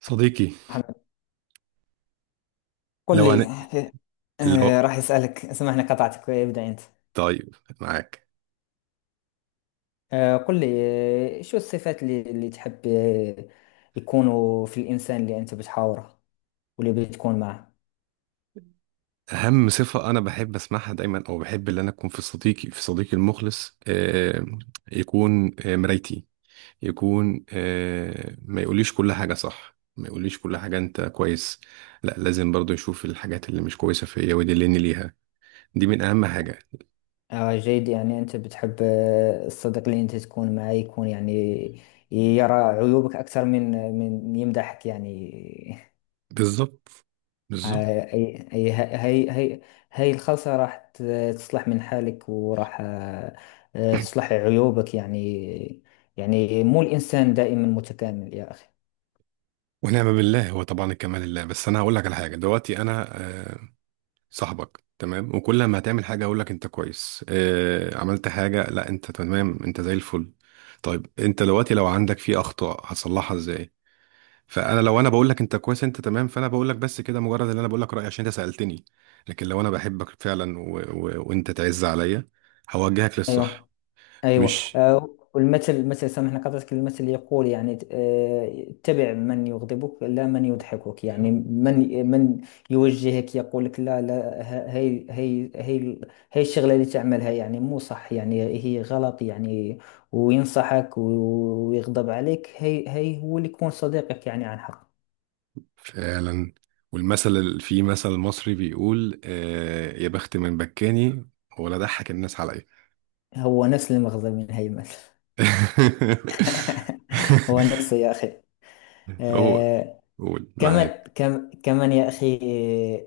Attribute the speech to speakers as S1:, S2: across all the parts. S1: صديقي.
S2: محمد، قل
S1: لو
S2: لي.
S1: أنا لو
S2: راح أسألك، سامحني قطعتك، ابدأ أنت.
S1: طيب معاك
S2: قل لي. شو الصفات اللي تحب يكونوا في الإنسان اللي أنت بتحاوره واللي بتكون معه.
S1: أهم صفة أنا بحب أسمعها دايما، أو بحب إن أنا أكون في صديقي المخلص، يكون مرايتي، يكون ما يقوليش كل حاجة صح، ما يقوليش كل حاجة أنت كويس. لا، لازم برضو يشوف الحاجات اللي مش كويسة فيا ويدلني ليها. دي من أهم حاجة.
S2: جيد، يعني أنت بتحب الصديق اللي أنت تكون معه يكون، يعني يرى عيوبك أكثر من من يمدحك يعني.
S1: بالظبط، بالظبط.
S2: هاي هاي الخلطة راح تصلح من حالك، وراح تصلح عيوبك يعني. يعني مو الإنسان دائما متكامل يا أخي.
S1: ونعم بالله، هو طبعا الكمال لله، بس أنا هقول لك على حاجة دلوقتي. أنا آه، صاحبك تمام، وكل ما هتعمل حاجة أقول لك أنت كويس، عملت حاجة، لا أنت تمام، أنت زي الفل. طيب أنت دلوقتي لو عندك في أخطاء هتصلحها إزاي؟ فأنا لو أنا بقول لك أنت كويس أنت تمام، فأنا بقول لك بس كده، مجرد إن أنا بقول لك رأيي عشان أنت سألتني. لكن لو أنا بحبك فعلا و... و... وأنت تعز عليا، هوجهك
S2: أيوه،
S1: للصح.
S2: ايوه
S1: مش
S2: والمثل المثل سامحني قطعتك المثل يقول يعني اتبع من يغضبك لا من يضحكك، يعني من يوجهك، يقول لك لا لا هي هي الشغله اللي تعملها يعني مو صح، يعني هي غلط يعني، وينصحك ويغضب عليك. هي هو اللي يكون صديقك يعني عن حق.
S1: فعلا. والمثل في مثل مصري بيقول يا بخت من بكاني ولا ضحك الناس عليا.
S2: هو نفس المغزى من هي المثل. هو نفسه يا اخي.
S1: هو
S2: آه،
S1: قول معاك.
S2: كمان كمان يا أخي،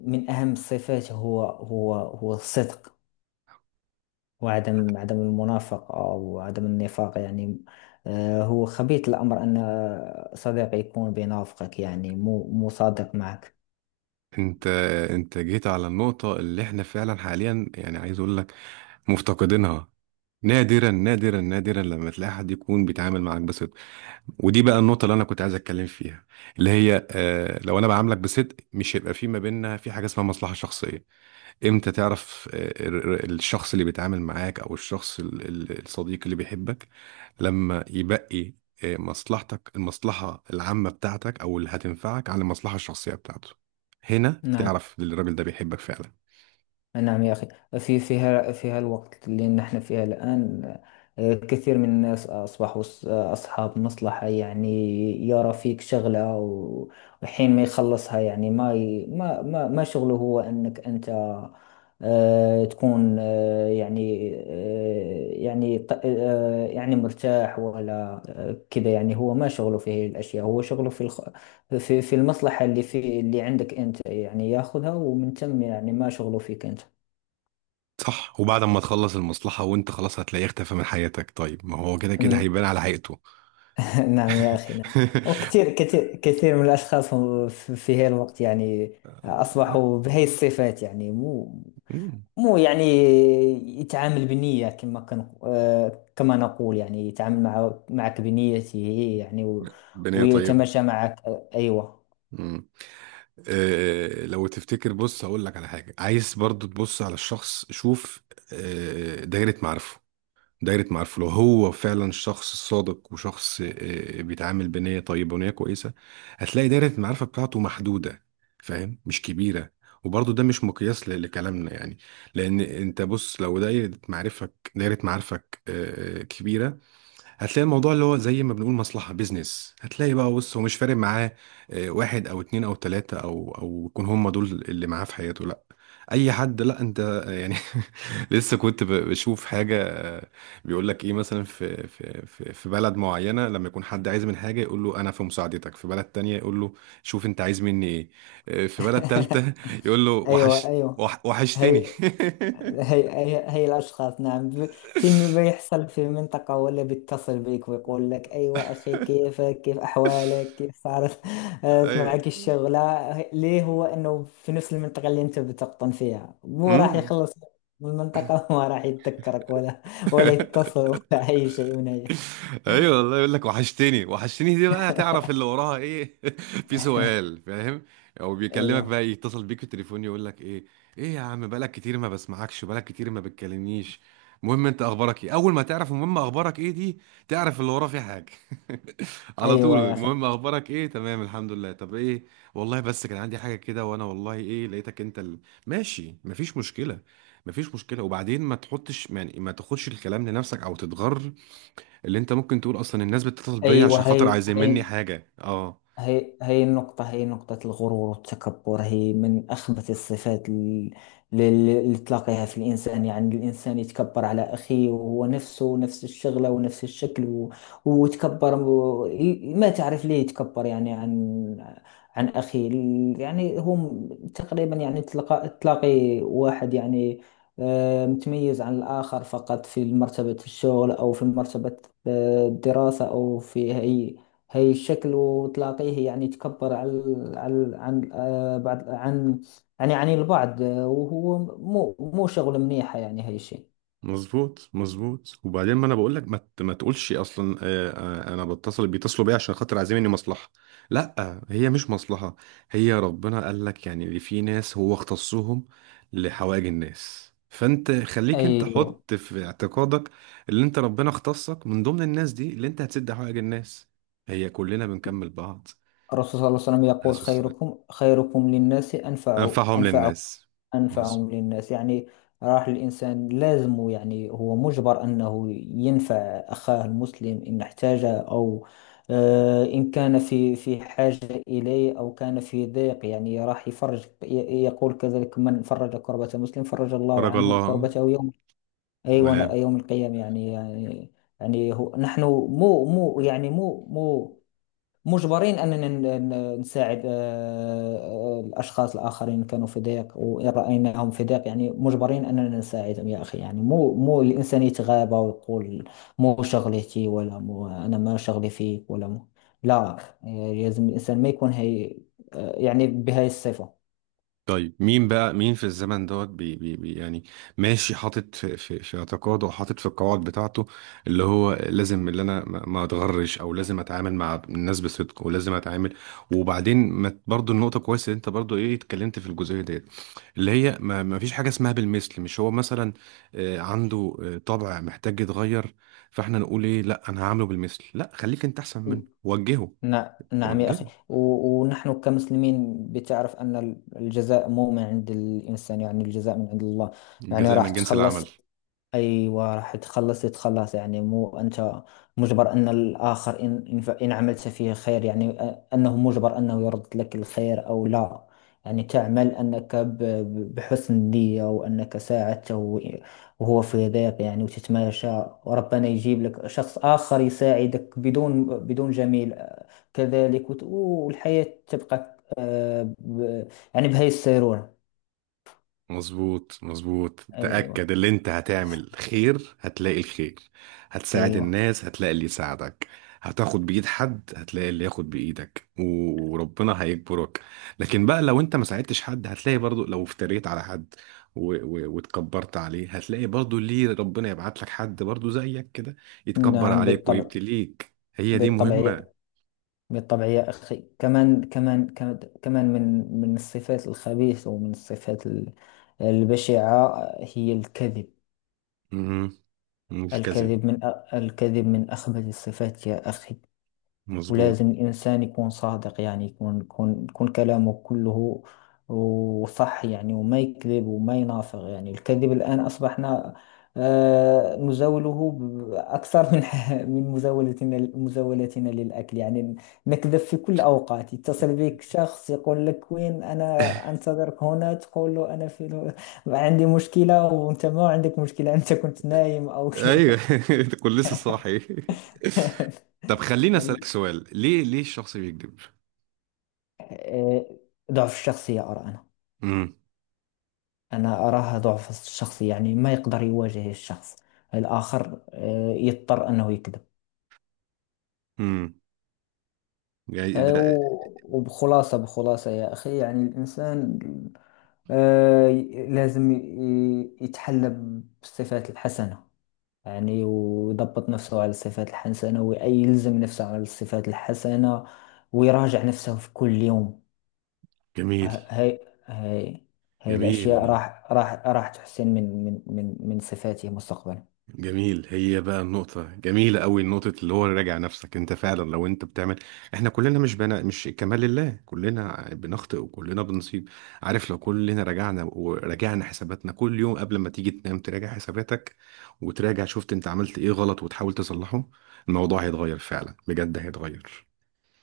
S2: من أهم الصفات هو هو الصدق، وعدم المنافقة، وعدم النفاق يعني. هو خبيث الأمر أن صديق يكون بينافقك، يعني مو صادق معك.
S1: انت انت جيت على النقطة اللي احنا فعلا حاليا يعني عايز اقول لك، مفتقدينها. نادرا نادرا نادرا لما تلاقي حد يكون بيتعامل معاك بصدق. ودي بقى النقطة اللي انا كنت عايز اتكلم فيها، اللي هي اه لو انا بعاملك بصدق، مش هيبقى في ما بيننا في حاجة اسمها مصلحة شخصية. امتى تعرف الشخص اللي بيتعامل معاك او الصديق اللي بيحبك؟ لما يبقي مصلحتك، المصلحة العامة بتاعتك او اللي هتنفعك، على المصلحة الشخصية بتاعته، هنا
S2: نعم،
S1: تعرف ان الراجل ده بيحبك فعلا.
S2: نعم يا أخي. في فيها الوقت اللي نحن فيها الآن، كثير من الناس أصبحوا أصحاب مصلحة يعني، يرى فيك شغلة وحين ما يخلصها، يعني ما ما شغله هو أنك أنت تكون يعني يعني يعني مرتاح، ولا كذا، يعني هو ما شغله في هذه الأشياء، هو شغله في في المصلحة اللي عندك أنت، يعني ياخذها، ومن ثم يعني ما شغله فيك أنت.
S1: صح، وبعد ما تخلص المصلحة وانت خلاص هتلاقيه اختفى من حياتك. طيب ما هو كده كده
S2: ن-
S1: هيبان على حقيقته.
S2: نعم يا أخي، نعم. وكثير كثير كثير من الأشخاص هم في هذا الوقت، يعني أصبحوا بهي الصفات، يعني مو
S1: مم.
S2: مو يعني يتعامل بنية، كما كان كما نقول يعني، يتعامل معك بنيته هي، يعني
S1: بنية طيبة.
S2: ويتماشى معك. أيوة.
S1: لو تفتكر بص هقول لك على حاجة، عايز برضو تبص على الشخص، شوف دايرة معارفه. دايرة معارفه لو هو فعلا شخص صادق وشخص بيتعامل بنية طيبة ونية كويسة، هتلاقي دايرة المعرفة بتاعته محدودة، فاهم، مش كبيرة. وبرضو ده مش مقياس لكلامنا يعني، لأن أنت بص لو دايرة معارفك كبيرة، هتلاقي الموضوع اللي هو زي ما بنقول مصلحة بيزنس، هتلاقي بقى بص هو مش فارق معاه واحد او اتنين او تلاتة او يكون هم دول اللي معاه في حياته. لا، اي حد. لا انت يعني لسه كنت بشوف حاجة بيقول لك ايه، مثلا في بلد معينة لما يكون حد عايز من حاجة، يقول له انا في مساعدتك. في بلد تانية يقول له شوف انت عايز مني ايه. في بلد تالتة يقول له
S2: أيوة،
S1: وحش.
S2: أيوة.
S1: وحشتني.
S2: هي هي هي الأشخاص، نعم. فيلم بيحصل في منطقة، ولا بيتصل بيك ويقول لك أيوة أخي، كيفك؟ كيف أحوالك؟ كيف صارت
S1: أي-
S2: معك الشغلة؟ ليه؟ هو أنه في نفس المنطقة اللي أنت بتقطن فيها، مو راح
S1: مم.
S2: يخلص من المنطقة وما راح يتذكرك ولا ولا يتصل ولا أي شيء من أي.
S1: ايوه والله، يقول لك وحشتني وحشتني، دي بقى هتعرف اللي وراها ايه، في سؤال فاهم؟ او بيكلمك
S2: أيوة،
S1: بقى، يتصل بيك في التليفون يقول لك ايه، ايه يا عم بقالك كتير ما بسمعكش، بقالك كتير ما بتكلمنيش، المهم انت اخبارك ايه. اول ما تعرف المهم اخبارك ايه، دي تعرف اللي وراه في حاجه. على طول
S2: أيوة يا أخي،
S1: المهم اخبارك ايه، تمام الحمد لله، طب ايه؟ والله بس كان عندي حاجه كده وانا والله ايه لقيتك انت. ماشي مفيش مشكله. مفيش مشكله، وبعدين ما تحطش يعني ما تاخدش الكلام لنفسك او تتغر، اللي انت ممكن تقول اصلا الناس بتتصل بيا
S2: أيوة.
S1: عشان خاطر
S2: هي
S1: عايزين مني
S2: هي
S1: حاجه، اه.
S2: هي هي النقطة، هي نقطة الغرور والتكبر، هي من أخبث الصفات ال- اللي تلاقيها في الإنسان، يعني الإنسان يتكبر على أخيه، وهو نفسه نفس الشغلة ونفس الشكل ويتكبر ما تعرف ليه يتكبر، يعني عن عن أخيه. يعني هم تقريبا، يعني تلاقي واحد يعني متميز عن الآخر فقط في مرتبة الشغل، أو في مرتبة الدراسة، أو في هي الشكل، وتلاقيه يعني تكبر على على عن بعض، عن يعني عن البعض، وهو مو شغل منيحة، يعني هي الشيء.
S1: مظبوط، مظبوت. وبعدين، ما انا بقول لك، ما تقولش اصلا انا بيتصلوا بيا عشان خاطر عايزين مني مصلحه. لا، هي مش مصلحه، هي ربنا قال لك يعني اللي في ناس هو اختصهم لحوائج الناس، فانت خليك انت
S2: أيوة.
S1: حط في اعتقادك اللي انت ربنا اختصك من ضمن الناس دي، اللي انت هتسد حوائج الناس، هي كلنا بنكمل بعض.
S2: الرسول صلى الله عليه وسلم
S1: عليه
S2: يقول:
S1: الصلاة والسلام.
S2: خيركم للناس
S1: انفعهم
S2: أنفع،
S1: للناس. مظبوط.
S2: أنفعهم للناس يعني. راح الإنسان لازم، يعني هو مجبر أنه ينفع أخاه المسلم إن احتاج، أو إن كان في حاجة إليه، أو كان في ضيق. يعني راح يفرج، يقول كذلك: من فرج كربة مسلم فرج الله
S1: بارك
S2: عنه
S1: الله.
S2: كربته يوم،
S1: ولا؟
S2: أيوة، يوم القيامة يعني. يعني يعني هو نحن مو يعني مو مجبرين أننا نساعد الأشخاص الآخرين. كانوا في ضيق، وإن رأيناهم في ضيق، يعني مجبرين أننا نساعدهم يا أخي. يعني مو الإنسان يتغابى ويقول مو شغلتي، ولا مو أنا، ما شغلي فيك، ولا مو. لا، يعني لازم الإنسان ما يكون هي يعني بهاي الصفة.
S1: طيب مين بقى مين في الزمن دوت بي بي بي يعني ماشي حاطط في اعتقاده وحاطط في القواعد بتاعته، اللي هو لازم اللي انا ما اتغرش، او لازم اتعامل مع الناس بصدق، ولازم اتعامل. وبعدين ما برضو النقطه كويسه اللي انت برضو ايه اتكلمت في الجزئيه ديت، اللي هي ما فيش حاجه اسمها بالمثل. مش هو مثلا عنده طبع محتاج يتغير، فاحنا نقول ايه؟ لا، انا هعمله بالمثل. لا، خليك انت احسن منه، وجهه.
S2: نعم، نعم يا أخي.
S1: وجهه،
S2: ونحن كمسلمين بتعرف أن الجزاء مو من عند الإنسان، يعني الجزاء من عند الله. يعني
S1: الجزاء
S2: راح
S1: من جنس
S2: تخلص،
S1: العمل.
S2: أيوة راح تخلص، يتخلص. يعني مو أنت مجبر أن الآخر إن إن عملت فيه خير، يعني أنه مجبر أنه يرد لك الخير أو لا. يعني تعمل أنك بحسن نية، وأنك ساعدته وهو في ضيق، يعني، وتتماشى، وربنا يجيب لك شخص آخر يساعدك بدون بدون جميل كذلك، والحياة تبقى يعني بهي السيرورة.
S1: مظبوط، مظبوط. تأكد
S2: أيوة،
S1: اللي انت هتعمل خير هتلاقي الخير، هتساعد
S2: أيوة.
S1: الناس هتلاقي اللي يساعدك، هتاخد بإيد حد هتلاقي اللي ياخد بإيدك، وربنا هيجبرك. لكن بقى لو انت ما ساعدتش حد هتلاقي برضو، لو افتريت على حد و... و... واتكبرت عليه، هتلاقي برضو ليه ربنا يبعت لك حد برضو زيك كده يتكبر
S2: نعم
S1: عليك
S2: بالطبع،
S1: ويبتليك. هي دي
S2: بالطبع.
S1: مهمة.
S2: بالطبع يا أخي. كمان، كمان، كمان، كمان من من الصفات الخبيثة، ومن الصفات البشعة، هي الكذب.
S1: مهم. الكذب.
S2: الكذب من الكذب من أخبث الصفات يا أخي.
S1: مظبوط.
S2: ولازم الإنسان يكون صادق، يعني يكون يكون كلامه كله وصح، يعني وما يكذب وما ينافق يعني. الكذب الآن أصبحنا نزاوله أكثر من من مزاولتنا للأكل يعني. نكذب في كل أوقات. يتصل بك شخص يقول لك: وين أنا أنتظرك هنا؟ تقول له أنا في عندي مشكلة، وأنت ما عندك مشكلة، أنت كنت نايم أو
S1: ايوه. كنت لسه صاحي. طب خليني اسالك سؤال، ليه ليه الشخص بيكذب؟
S2: ضعف الشخصية أرى، أنا
S1: امم
S2: أنا أراها ضعف الشخص. يعني ما يقدر يواجه الشخص الآخر، يضطر أنه يكذب.
S1: امم يعني ده.
S2: وبخلاصة، بخلاصة يا أخي، يعني الإنسان آه، لازم يتحلى بالصفات الحسنة، يعني ويضبط نفسه على الصفات الحسنة، ويلزم نفسه على الصفات الحسنة، ويراجع نفسه في كل يوم.
S1: جميل.
S2: ه- هاي هاي هاي الأشياء
S1: جميل،
S2: راح راح تحسن من من صفاته مستقبلا.
S1: جميل. هي بقى النقطة جميلة قوي، نقطة اللي هو راجع نفسك، انت فعلا لو انت بتعمل، احنا كلنا مش بنا، مش كمال لله، كلنا بنخطئ وكلنا بنصيب، عارف؟ لو كلنا رجعنا وراجعنا حساباتنا كل يوم، قبل ما تيجي تنام تراجع حساباتك، وتراجع شفت انت عملت ايه غلط وتحاول تصلحه، الموضوع هيتغير فعلا، بجد هيتغير.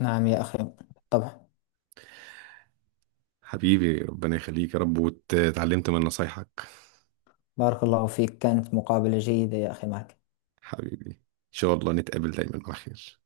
S2: نعم يا أخي، طبعا.
S1: حبيبي ربنا يخليك يا رب، واتعلمت من نصايحك.
S2: بارك الله فيك، كانت مقابلة جيدة يا أخي معك.
S1: حبيبي، ان شاء الله نتقابل دايما على خير.